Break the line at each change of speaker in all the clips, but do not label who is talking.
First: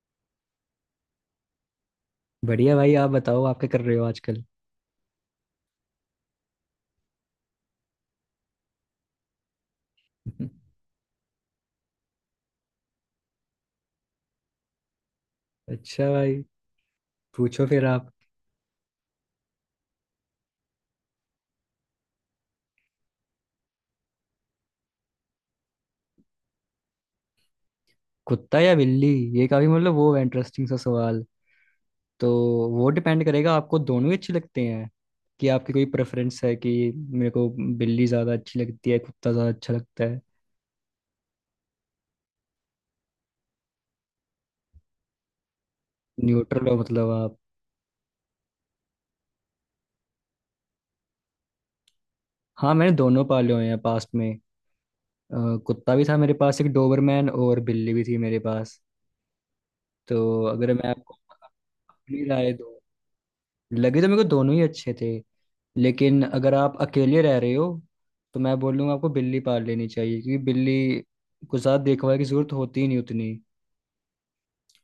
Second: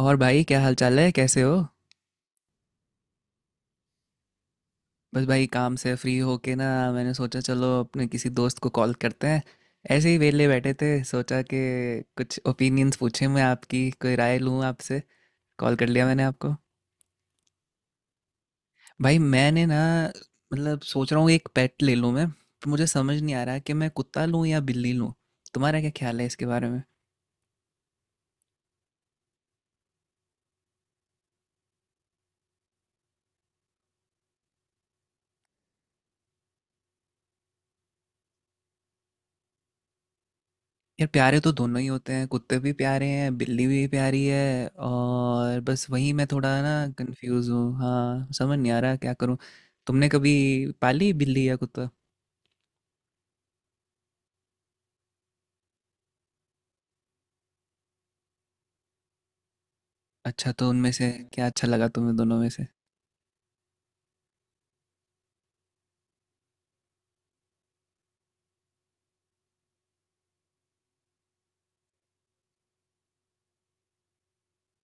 और भाई क्या हाल चाल है, कैसे हो।
बढ़िया भाई। आप बताओ, आप क्या कर रहे हो आजकल?
बस भाई काम से फ्री होके ना मैंने सोचा चलो अपने किसी दोस्त को कॉल करते हैं। ऐसे ही वेले बैठे थे, सोचा कि कुछ ओपिनियंस पूछे, मैं आपकी कोई राय लूँ आपसे, कॉल कर लिया
अच्छा
मैंने
भाई,
आपको।
पूछो फिर आप।
भाई मैंने ना, मतलब सोच रहा हूँ एक पेट ले लूँ मैं, पर मुझे समझ नहीं आ रहा कि मैं कुत्ता लूँ या बिल्ली लूँ। तुम्हारा क्या ख्याल है इसके बारे में।
कुत्ता या बिल्ली? ये काफी मतलब वो है इंटरेस्टिंग सा सवाल। तो वो डिपेंड करेगा, आपको दोनों ही अच्छे लगते हैं कि आपकी कोई प्रेफरेंस है, कि मेरे को बिल्ली ज़्यादा अच्छी लगती है, कुत्ता ज़्यादा अच्छा लगता है।
यार प्यारे तो दोनों ही होते हैं, कुत्ते भी प्यारे हैं, बिल्ली भी प्यारी है, और बस वही मैं थोड़ा
न्यूट्रल
ना
हो मतलब आप?
कंफ्यूज हूँ। हाँ, समझ नहीं आ रहा क्या करूँ। तुमने कभी पाली बिल्ली या कुत्ता।
हाँ, मैंने दोनों पाले हुए हैं पास्ट में। कुत्ता भी था मेरे पास, एक डोबरमैन, और बिल्ली भी थी मेरे पास। तो
अच्छा, तो
अगर मैं
उनमें से
आपको
क्या अच्छा लगा तुम्हें,
अपनी
दोनों में
राय
से।
दूं, लगे तो मेरे को दोनों ही अच्छे थे। लेकिन अगर आप अकेले रह रहे हो, तो मैं बोलूँगा आपको बिल्ली पाल लेनी चाहिए, क्योंकि बिल्ली को साथ देखभाल की जरूरत होती ही नहीं उतनी।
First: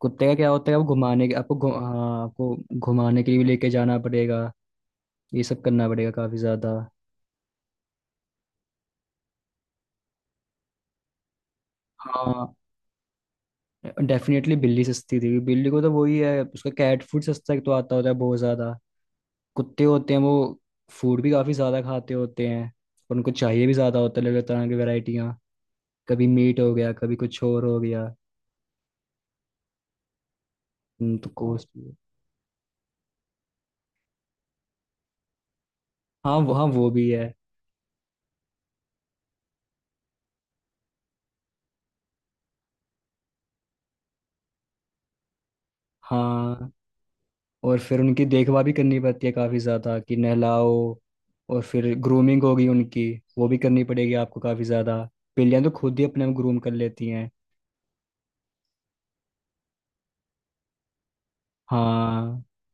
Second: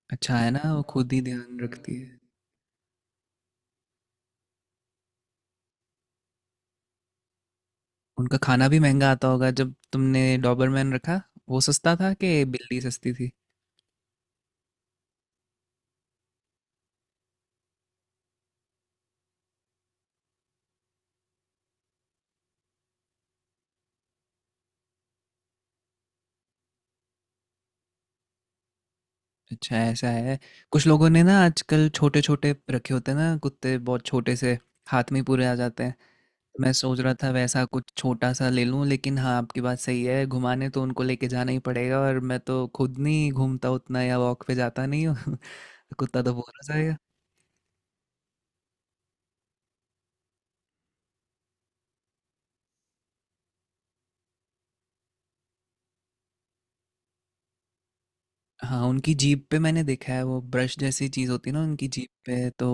कुत्ते का
अच्छा है
क्या होता
ना,
है,
वो
आपको
खुद ही
घुमाने के
ध्यान रखती है।
हाँ, आपको घुमाने के लिए भी लेके जाना पड़ेगा। ये सब करना पड़ेगा काफ़ी ज़्यादा।
उनका खाना भी महंगा आता होगा, जब तुमने डॉबरमैन रखा, वो सस्ता था कि
हाँ,
बिल्ली सस्ती थी।
डेफिनेटली बिल्ली सस्ती थी, बिल्ली को तो वही है, उसका कैट फूड सस्ता एक तो आता होता है, बहुत ज़्यादा कुत्ते होते हैं वो फूड भी काफ़ी ज़्यादा खाते होते हैं, और उनको चाहिए भी ज़्यादा होता है अलग अलग तरह की वेराइटियाँ, कभी मीट हो गया, कभी कुछ और हो गया।
अच्छा, ऐसा है। कुछ लोगों ने
तो
ना
कॉस्ट।
आजकल छोटे छोटे रखे होते हैं ना, कुत्ते बहुत छोटे से, हाथ में ही पूरे आ जाते हैं।
हाँ, वो, हाँ,
मैं
वो
सोच
भी
रहा था
है।
वैसा कुछ छोटा सा ले लूं, लेकिन हाँ आपकी बात सही है, घुमाने तो उनको लेके जाना ही पड़ेगा, और मैं तो खुद नहीं घूमता उतना, या वॉक पे जाता नहीं हूँ। कुत्ता तो बोर हो
हाँ,
जाएगा।
और फिर उनकी देखभाल भी करनी पड़ती है काफी ज्यादा, कि नहलाओ और फिर ग्रूमिंग होगी उनकी, वो भी करनी पड़ेगी आपको काफी ज्यादा। बिल्लियां तो खुद ही अपने आप ग्रूम कर लेती हैं।
हाँ, उनकी जीभ पे मैंने देखा है वो ब्रश जैसी चीज़ होती है ना उनकी जीभ
हाँ,
पे, तो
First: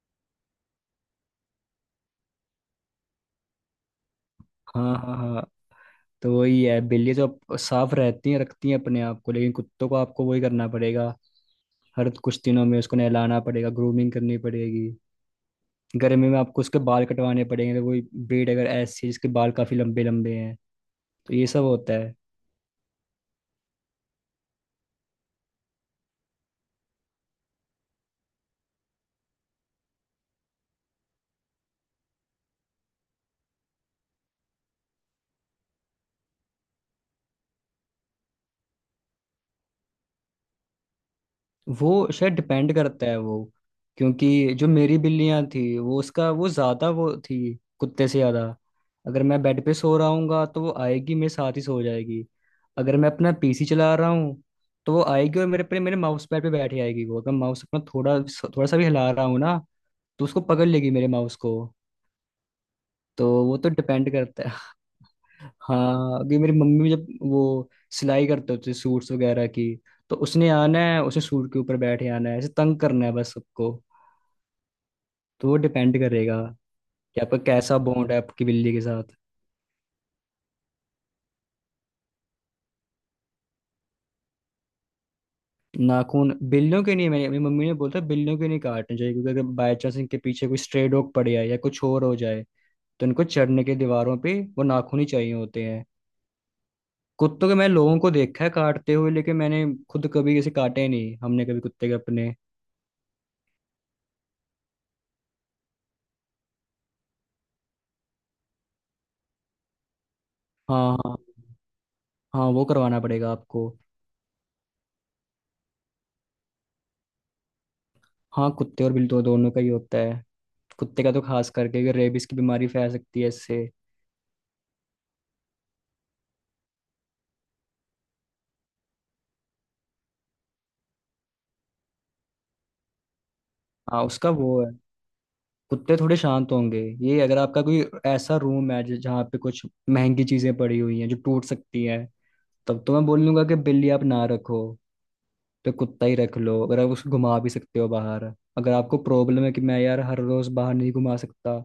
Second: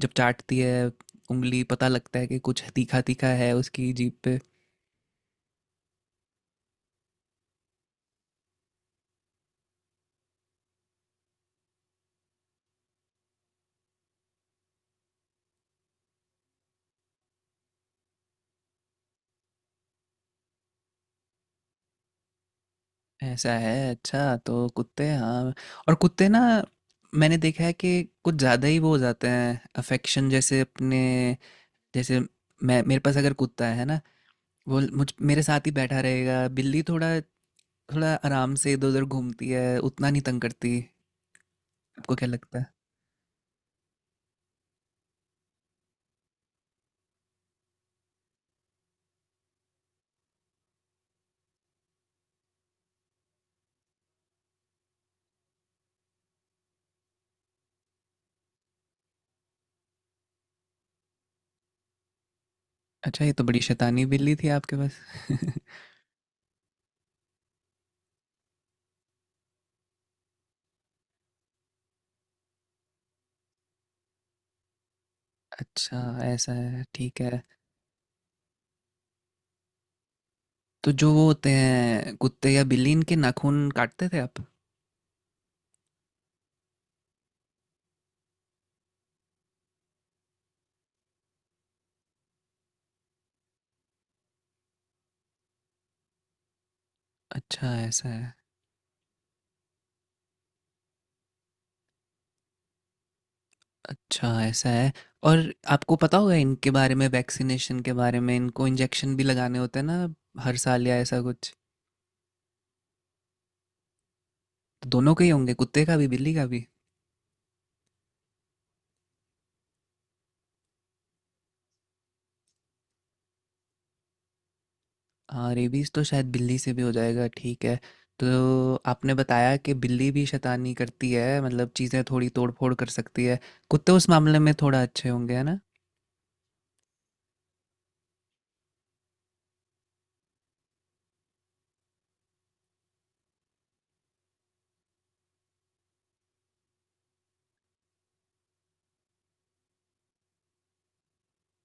जब चाटती है उंगली, पता लगता है कि कुछ तीखा तीखा है उसकी जीभ पे।
हाँ, हाँ। हाँ, तो वही है, बिल्ली तो साफ रहती हैं, रखती हैं अपने आप को, लेकिन कुत्तों को आपको वही करना पड़ेगा, हर कुछ दिनों में उसको नहलाना पड़ेगा, ग्रूमिंग करनी पड़ेगी। गर्मी में आपको उसके बाल कटवाने पड़ेंगे, तो वही ब्रीड अगर ऐसी है जिसके बाल काफी लंबे लंबे हैं, तो ये सब होता है।
ऐसा है। अच्छा तो कुत्ते, हाँ, और कुत्ते ना, मैंने देखा है कि कुछ ज़्यादा ही वो हो जाते हैं अफेक्शन, जैसे अपने, जैसे मैं, मेरे पास अगर कुत्ता है ना, वो मुझ मेरे साथ ही बैठा रहेगा। बिल्ली थोड़ा थोड़ा आराम से इधर उधर घूमती है, उतना नहीं तंग करती।
वो
आपको क्या
शायद
लगता है।
डिपेंड करता है, वो क्योंकि जो मेरी बिल्लियां थी वो उसका वो ज्यादा वो थी, कुत्ते से ज्यादा। अगर मैं बेड पे सो रहा हूँगा, तो वो आएगी मेरे साथ ही सो जाएगी। अगर मैं अपना पीसी चला रहा हूँ, तो वो आएगी और मेरे पे, मेरे माउस पैड पे बैठ जाएगी। वो अगर माउस अपना थोड़ा थोड़ा सा भी हिला रहा हूँ ना, तो उसको पकड़ लेगी, मेरे माउस को।
अच्छा,
तो
ये तो
वो
बड़ी
तो
शैतानी
डिपेंड
बिल्ली थी
करता है।
आपके पास।
हाँ, अभी मेरी मम्मी जब वो सिलाई करते होते सूट्स वगैरह की, तो उसने आना है, उसे सूट के ऊपर बैठे आना है, ऐसे तंग करना है बस सबको। तो वो
अच्छा,
डिपेंड करेगा
ऐसा है, ठीक
कि आपका
है।
कैसा बॉन्ड है आपकी बिल्ली के साथ।
तो जो वो होते हैं कुत्ते या बिल्ली, इनके नाखून काटते थे आप।
नाखून बिल्लियों के नहीं, मैंने, मेरी मम्मी ने बोला था बिल्लियों के नहीं काटने चाहिए, क्योंकि अगर बाई चांस इनके पीछे कोई स्ट्रे डॉग पड़ जाए या कुछ और हो जाए, तो इनको चढ़ने के दीवारों पे वो नाखून ही चाहिए होते हैं। कुत्तों के मैं
अच्छा,
लोगों
ऐसा
को
है।
देखा है काटते हुए, लेकिन मैंने खुद कभी किसी काटे नहीं, हमने कभी कुत्ते के अपने।
अच्छा, ऐसा है। और आपको पता होगा इनके बारे में, वैक्सीनेशन के बारे में, इनको इंजेक्शन भी लगाने होते हैं ना, हर साल
हाँ,
या
हाँ,
ऐसा कुछ।
हाँ। वो करवाना पड़ेगा आपको।
तो दोनों के ही होंगे, कुत्ते का भी बिल्ली का भी।
हाँ, कुत्ते और बिल्ली तो दोनों का ही होता है। कुत्ते का तो खास करके, क्योंकि रेबीज की बीमारी फैल सकती है इससे।
हाँ, रेबीज तो शायद बिल्ली से भी हो जाएगा, ठीक है। तो आपने बताया कि बिल्ली भी शैतानी करती है, मतलब चीज़ें थोड़ी तोड़ फोड़ कर सकती है, कुत्ते
हाँ,
उस
उसका
मामले में
वो है।
थोड़ा अच्छे होंगे, है ना।
कुत्ते थोड़े शांत होंगे। ये अगर आपका कोई ऐसा रूम है जहाँ पे कुछ महंगी चीजें पड़ी हुई हैं जो टूट सकती हैं, तब तो मैं बोल लूंगा कि बिल्ली आप ना रखो, तो कुत्ता ही रख लो, अगर आप उसको घुमा भी सकते हो बाहर। अगर आपको प्रॉब्लम है कि मैं यार हर रोज बाहर नहीं घुमा सकता,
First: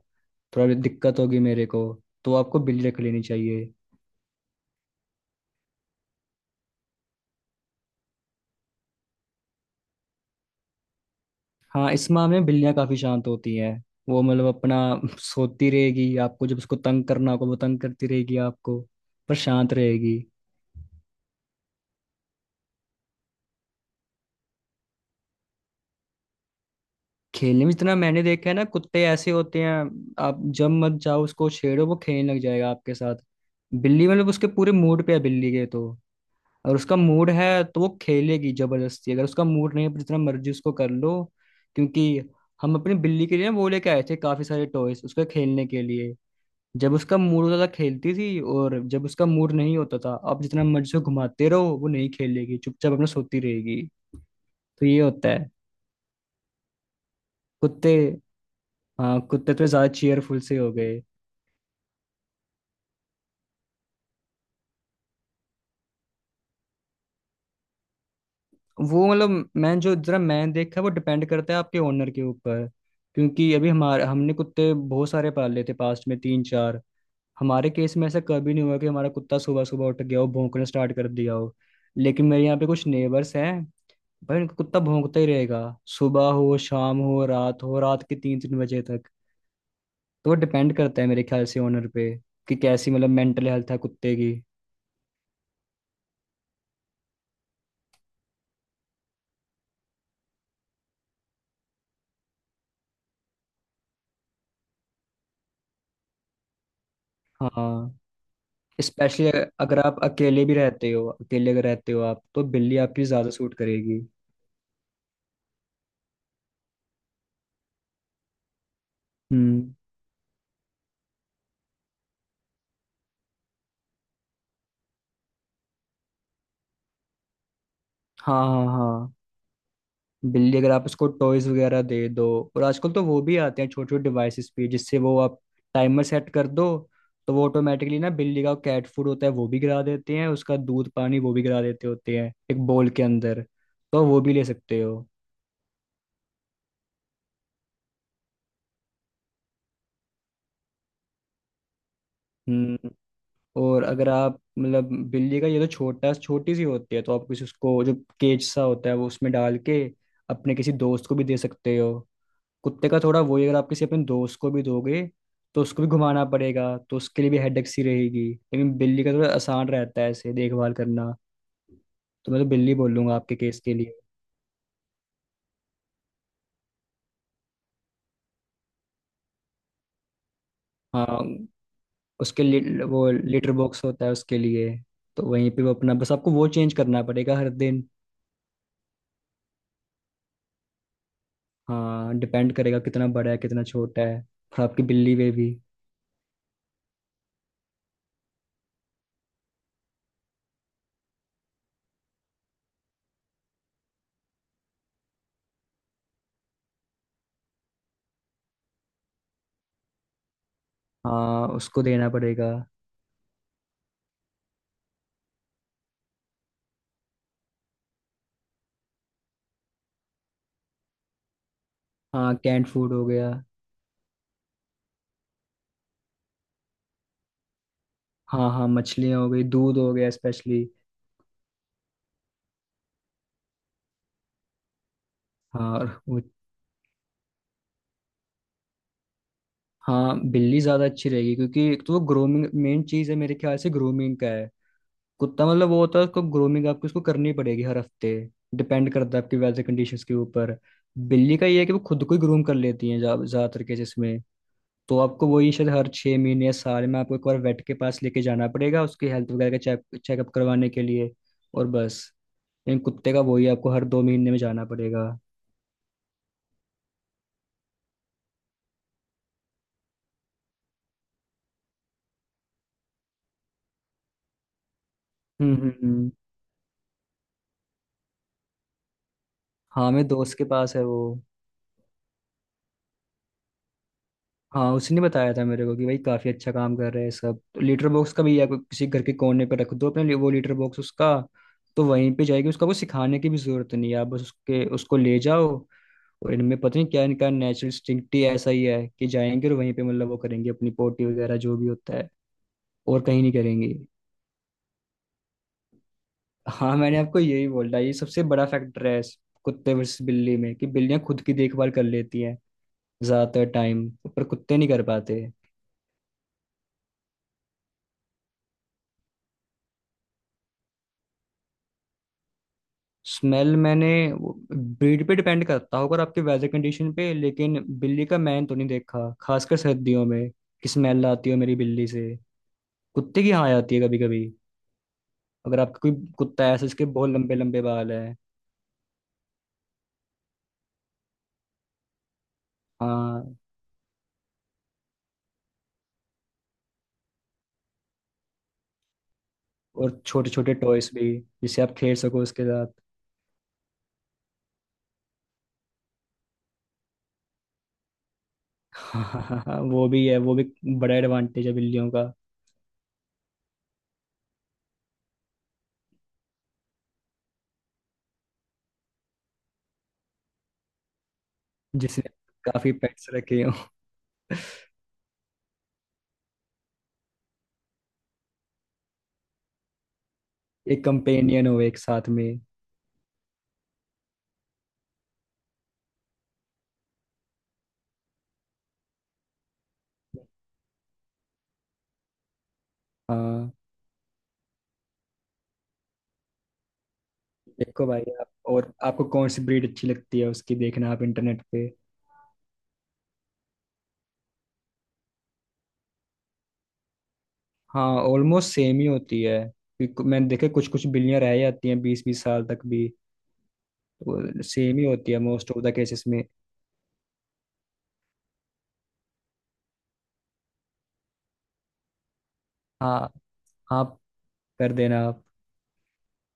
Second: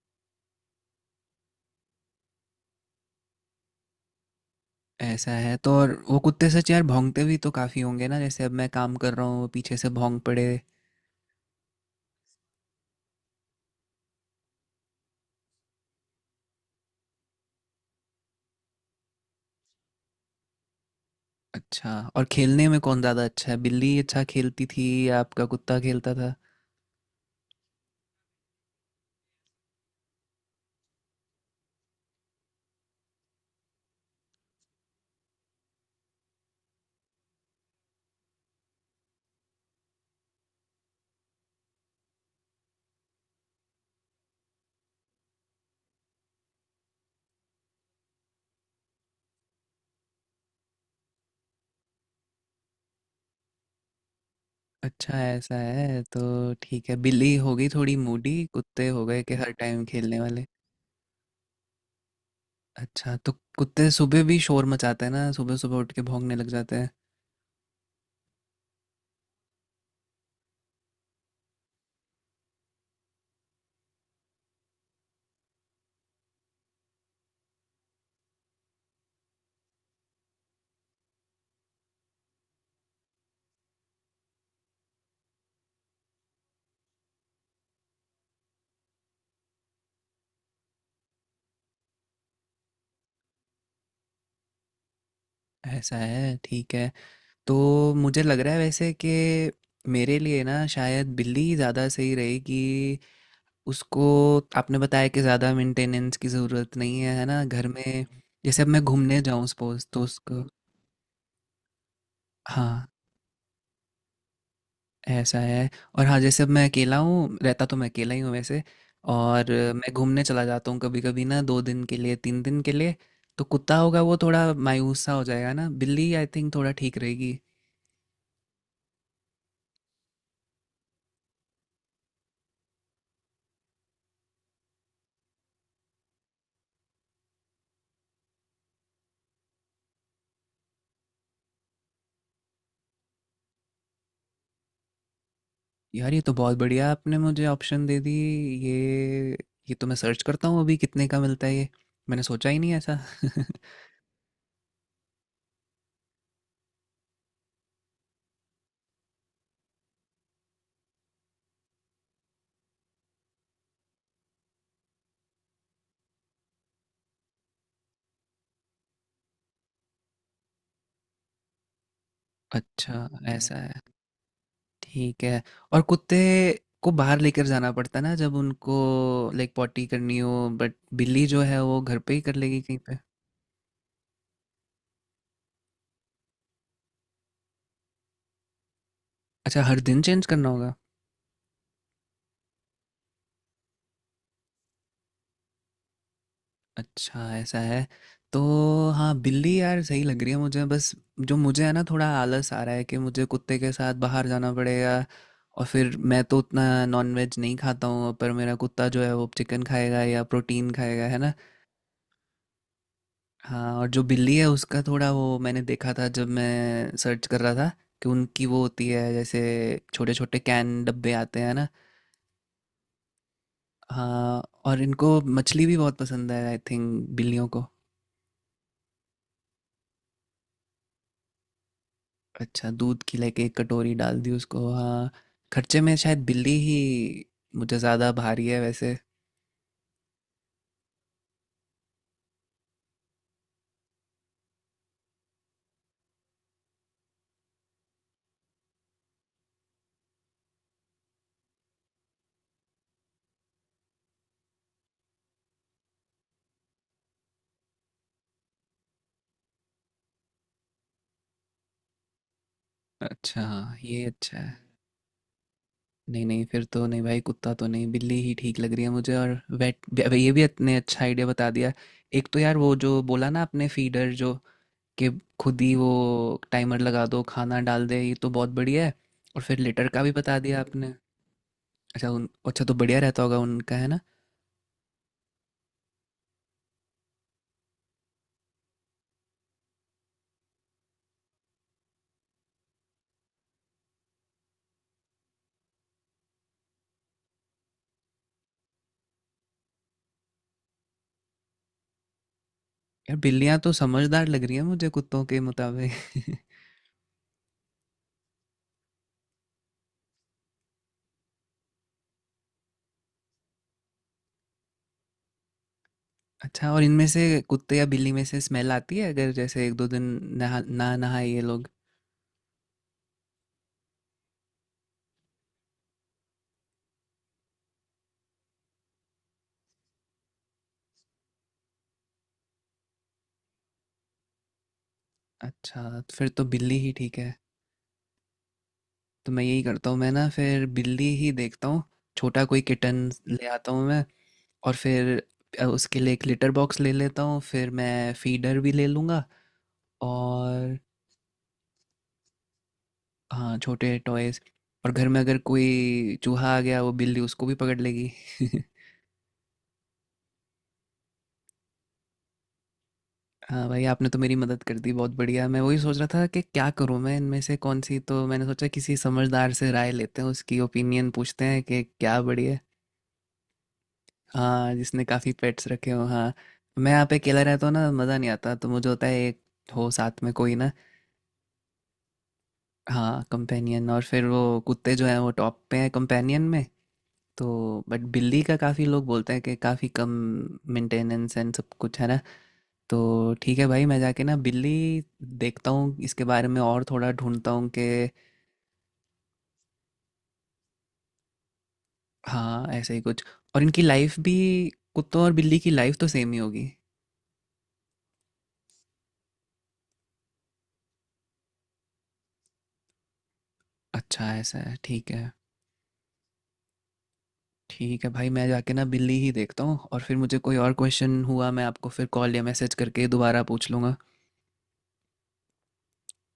थोड़ा दिक्कत होगी मेरे को, तो आपको बिल्ली रख लेनी चाहिए।
ऐसा है, तो और वो कुत्ते सच यार भौंकते भी तो काफ़ी होंगे ना, जैसे अब मैं काम कर रहा हूँ वो पीछे से भौंक पड़े।
हाँ, इस माह में बिल्लियाँ काफी शांत होती हैं। वो मतलब अपना सोती रहेगी, आपको जब उसको तंग करना होगा वो तंग करती रहेगी आपको, पर शांत रहेगी।
अच्छा, और खेलने में कौन ज़्यादा अच्छा है, बिल्ली अच्छा खेलती थी या आपका कुत्ता खेलता था।
खेलने में जितना मैंने देखा है ना, कुत्ते ऐसे होते हैं, आप जब मत जाओ, उसको छेड़ो, वो खेलने लग जाएगा आपके साथ। बिल्ली मतलब उसके पूरे मूड पे है बिल्ली के तो। और उसका मूड है तो वो खेलेगी, जबरदस्ती अगर उसका मूड नहीं है पर जितना मर्जी उसको कर लो। क्योंकि हम अपनी बिल्ली के लिए ना वो लेके आए थे काफी सारे टॉयज उसके खेलने के लिए। जब उसका मूड होता था खेलती थी, और जब उसका मूड नहीं होता था आप जितना मर्जी से घुमाते रहो वो नहीं खेलेगी, चुपचाप अपना सोती रहेगी। तो ये
अच्छा,
होता है।
ऐसा है तो, ठीक है, बिल्ली हो गई
कुत्ते,
थोड़ी मूडी, कुत्ते हो
हाँ,
गए कि हर
कुत्ते तो
टाइम
ज्यादा
खेलने
चेयरफुल
वाले।
से हो गए।
अच्छा, तो कुत्ते सुबह भी शोर मचाते हैं ना, सुबह सुबह उठ के भौंकने लग जाते हैं।
वो मतलब मैं जो जरा मैं देखा, वो डिपेंड करता है आपके ओनर के ऊपर, क्योंकि अभी हमारे, हमने कुत्ते बहुत सारे पाले थे पास्ट में, तीन चार। हमारे केस में ऐसा कभी नहीं हुआ कि हमारा कुत्ता सुबह सुबह उठ गया हो, भौंकना स्टार्ट कर दिया हो। लेकिन मेरे यहाँ पे कुछ नेबर्स हैं भाई, उनका कुत्ता भौंकता ही रहेगा, सुबह हो शाम हो रात हो, रात के तीन तीन बजे तक। तो वो डिपेंड करता है मेरे ख्याल से ओनर पे, कि कैसी मतलब मेंटल हेल्थ है कुत्ते की।
ऐसा है, ठीक है। तो मुझे लग रहा है वैसे कि मेरे लिए ना शायद बिल्ली ज़्यादा सही रहेगी, उसको, आपने बताया कि ज़्यादा मेंटेनेंस की ज़रूरत नहीं है, है ना, घर
हाँ,
में। जैसे अब मैं घूमने
स्पेशली
जाऊँ,
अगर
सपोज,
आप
तो उसको।
अकेले भी रहते हो, अकेले अगर रहते हो आप, तो बिल्ली
हाँ,
आपकी ज्यादा सूट करेगी।
ऐसा है। और हाँ जैसे अब मैं अकेला हूँ, रहता तो मैं अकेला ही हूँ वैसे, और
हम्म,
मैं घूमने चला जाता हूँ कभी कभी ना, दो दिन के लिए, तीन दिन के लिए। तो कुत्ता होगा वो थोड़ा मायूस सा हो जाएगा ना, बिल्ली आई थिंक थोड़ा ठीक रहेगी।
हाँ, हाँ, हाँ। बिल्ली, अगर आप उसको टॉयज वगैरह दे दो, और आजकल तो वो भी आते हैं छोटे छोटे डिवाइसेस पे, जिससे वो, आप टाइमर सेट कर दो, तो वो ऑटोमेटिकली ना बिल्ली का कैट फूड होता है वो भी गिरा देते हैं, उसका दूध पानी वो भी गिरा देते होते हैं एक बोल के अंदर, तो वो भी ले सकते हो।
यार ये तो बहुत बढ़िया आपने मुझे ऑप्शन दे दी, ये ये तो मैं सर्च करता हूँ अभी कितने का मिलता है ये, मैंने सोचा ही नहीं
हम्म।
ऐसा।
और अगर आप मतलब बिल्ली का ये तो छोटा छोटी सी होती है, तो आप किसी, उसको जो केज सा होता है वो उसमें डाल के अपने किसी दोस्त को भी दे सकते हो। कुत्ते का थोड़ा वही, अगर आप किसी अपने दोस्त को भी दोगे, तो उसको भी घुमाना पड़ेगा, तो उसके लिए भी हेडेक सी रहेगी, लेकिन बिल्ली का थोड़ा आसान रहता है ऐसे देखभाल करना। तो मैं तो बिल्ली
अच्छा,
बोलूंगा आपके
ऐसा
केस के
है,
लिए।
ठीक है। और कुत्ते को बाहर लेकर जाना पड़ता है ना, जब उनको लाइक पॉटी करनी हो, बट बिल्ली जो
हाँ,
है वो घर पे ही कर
उसके
लेगी कहीं
लिए
पे।
वो लेटर बॉक्स होता है उसके लिए, तो वहीं पे वो अपना, बस आपको वो चेंज करना पड़ेगा हर दिन।
अच्छा, हर दिन चेंज करना होगा।
हाँ, डिपेंड करेगा कितना बड़ा है कितना छोटा है, और आपकी बिल्ली पे भी।
अच्छा, ऐसा है। तो हाँ, बिल्ली यार सही लग रही है मुझे, बस जो मुझे है ना थोड़ा आलस आ रहा है कि मुझे कुत्ते के साथ बाहर जाना पड़ेगा, और फिर मैं तो उतना नॉनवेज नहीं खाता हूँ, पर मेरा कुत्ता जो है वो चिकन खाएगा या प्रोटीन खाएगा, है ना।
हाँ, उसको देना पड़ेगा।
हाँ, और जो बिल्ली है उसका थोड़ा वो, मैंने देखा था जब मैं सर्च कर रहा था कि उनकी वो होती है जैसे छोटे छोटे कैन डब्बे आते हैं ना।
हाँ, कैंट फूड हो गया।
हाँ, और इनको मछली भी बहुत पसंद है आई थिंक, बिल्लियों को।
हाँ, हाँ, मछलियाँ हो गई, दूध हो गया, स्पेशली।
अच्छा, दूध की लाइक एक कटोरी डाल दी उसको, हाँ।
हाँ,
खर्चे
और
में
वो,
शायद बिल्ली ही मुझे ज़्यादा भारी है वैसे।
हाँ, बिल्ली ज्यादा अच्छी रहेगी, क्योंकि एक तो वो ग्रूमिंग मेन चीज है मेरे ख्याल से, ग्रूमिंग का है। कुत्ता मतलब वो होता है, उसको ग्रूमिंग आपको उसको करनी पड़ेगी हर हफ्ते, डिपेंड करता है आपकी वेदर कंडीशंस के ऊपर। बिल्ली का ये है कि वो खुद को ही ग्रूम कर लेती है ज्यादातर केसेस में। तो आपको वही शायद हर 6 महीने या साल में आपको एक बार वेट के पास लेके जाना पड़ेगा, उसकी हेल्थ वगैरह का चेकअप करवाने के लिए, और बस। लेकिन कुत्ते का
अच्छा,
वही आपको
हाँ,
हर दो
ये
महीने
अच्छा
में जाना
है।
पड़ेगा।
नहीं नहीं, फिर तो नहीं भाई, कुत्ता तो नहीं, बिल्ली ही ठीक लग रही है मुझे। और वेट, ये भी इतने अच्छा आइडिया बता दिया। एक तो यार वो जो बोला ना आपने फीडर जो कि
हम्म,
खुद
हम्म,
ही वो टाइमर लगा दो, खाना डाल दे, ये तो बहुत बढ़िया है। और फिर लिटर
हाँ,
का
मेरे
भी
दोस्त
बता
के
दिया
पास है
आपने।
वो।
अच्छा, उन, अच्छा तो बढ़िया रहता होगा उनका, है ना।
हाँ, उसने बताया था मेरे को कि भाई काफी अच्छा काम कर रहे हैं सब, तो लीटर बॉक्स का भी, या किसी घर के कोने पर रख दो अपने लिए वो लीटर बॉक्स उसका, तो वहीं पे जाएगी। उसका कुछ सिखाने की भी जरूरत नहीं है, आप बस उसके, उसको ले जाओ, और इनमें पता नहीं क्या, इनका नेचुरल इंस्टिंक्ट ही ऐसा ही है कि जाएंगे और वहीं पे मतलब वो करेंगे अपनी पोटी वगैरह जो भी होता है, और
यार
कहीं नहीं
बिल्लियाँ तो
करेंगी।
समझदार लग रही है मुझे कुत्तों के मुताबिक।
हाँ, मैंने आपको यही बोला, ये सबसे बड़ा फैक्टर है इस कुत्ते वर्सेस बिल्ली में, कि बिल्लियां खुद की देखभाल कर लेती हैं ज्यादातर टाइम, पर कुत्ते नहीं कर पाते।
अच्छा, और इनमें से कुत्ते या बिल्ली में से स्मेल आती है अगर जैसे एक दो दिन नहा ना नहाए ये लोग।
स्मेल, मैंने, ब्रीड पे डिपेंड करता होगा और आपके वेदर कंडीशन पे, लेकिन बिल्ली का मैंने तो नहीं देखा, खासकर सर्दियों में, कि स्मेल आती हो मेरी बिल्ली से। कुत्ते की, हाँ, आती है कभी कभी, अगर आपका
अच्छा,
कोई
तो फिर तो
कुत्ता है ऐसे
बिल्ली
जिसके
ही
बहुत
ठीक है।
लंबे लंबे बाल हैं।
तो मैं यही करता हूँ, मैं ना फिर बिल्ली ही देखता हूँ, छोटा कोई किटन
हाँ।
ले आता हूँ मैं। और फिर उसके लिए एक लिटर बॉक्स ले लेता हूँ, फिर मैं फीडर भी ले लूँगा।
और छोटे छोटे
और
टॉयस भी, जिससे आप खेल सको उसके साथ।
हाँ छोटे टॉयज। और घर में अगर कोई चूहा आ गया वो बिल्ली उसको भी पकड़ लेगी।
हाँ, वो भी है, वो भी। बड़ा एडवांटेज है बिल्लियों का।
हाँ भाई, आपने तो मेरी मदद कर दी, बहुत बढ़िया। मैं वही सोच रहा था कि क्या करूँ मैं इनमें से कौन सी, तो मैंने सोचा किसी समझदार से राय लेते हैं, उसकी ओपिनियन पूछते हैं कि
जिसने
क्या बढ़िया।
काफी पेट्स रखे हो।
हाँ, जिसने काफ़ी पेट्स रखे हो, हाँ। मैं यहाँ पे अकेला रहता हूँ ना, मज़ा नहीं आता, तो मुझे होता है एक हो साथ में कोई ना।
एक कंपेनियन हो एक साथ में।
हाँ, कंपेनियन, और फिर वो कुत्ते जो हैं वो टॉप पे हैं कंपेनियन में। तो बट बिल्ली का काफ़ी लोग बोलते हैं कि काफ़ी कम मेंटेनेंस एंड सब कुछ, है ना। तो
हाँ।
ठीक है भाई, मैं जाके ना बिल्ली देखता हूँ इसके बारे में, और थोड़ा ढूंढता हूँ
देखो
कि।
भाई आप, और आपको कौन सी ब्रीड अच्छी लगती है उसकी देखना आप इंटरनेट पे।
हाँ ऐसे ही कुछ। और इनकी लाइफ भी, कुत्तों और बिल्ली की लाइफ तो सेम ही होगी।
हाँ, ऑलमोस्ट सेम ही होती है, क्योंकि मैंने देखे कुछ कुछ बिल्लियां रह जाती हैं बीस बीस साल तक भी।
अच्छा,
तो
ऐसा है,
सेम ही
ठीक
होती है
है।
मोस्ट ऑफ द केसेस में।
ठीक है भाई, मैं जाके ना बिल्ली ही देखता हूँ, और फिर मुझे कोई और क्वेश्चन हुआ मैं आपको फिर कॉल या मैसेज करके
हाँ।
दोबारा पूछ लूँगा।
आप कर देना आप।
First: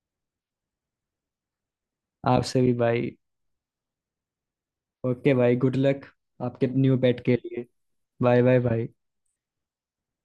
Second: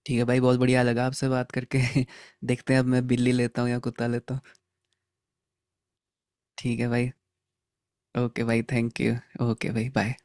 ठीक है भाई, बहुत बढ़िया लगा आपसे बात करके।
आपसे
देखते
भी
हैं अब मैं
भाई।
बिल्ली लेता हूँ या कुत्ता लेता हूँ।
ओके भाई, गुड लक आपके
ठीक है
न्यू
भाई,
पेट के लिए। बाय
ओके
बाय
भाई
भाई।
Thank you. ओके भाई बाय।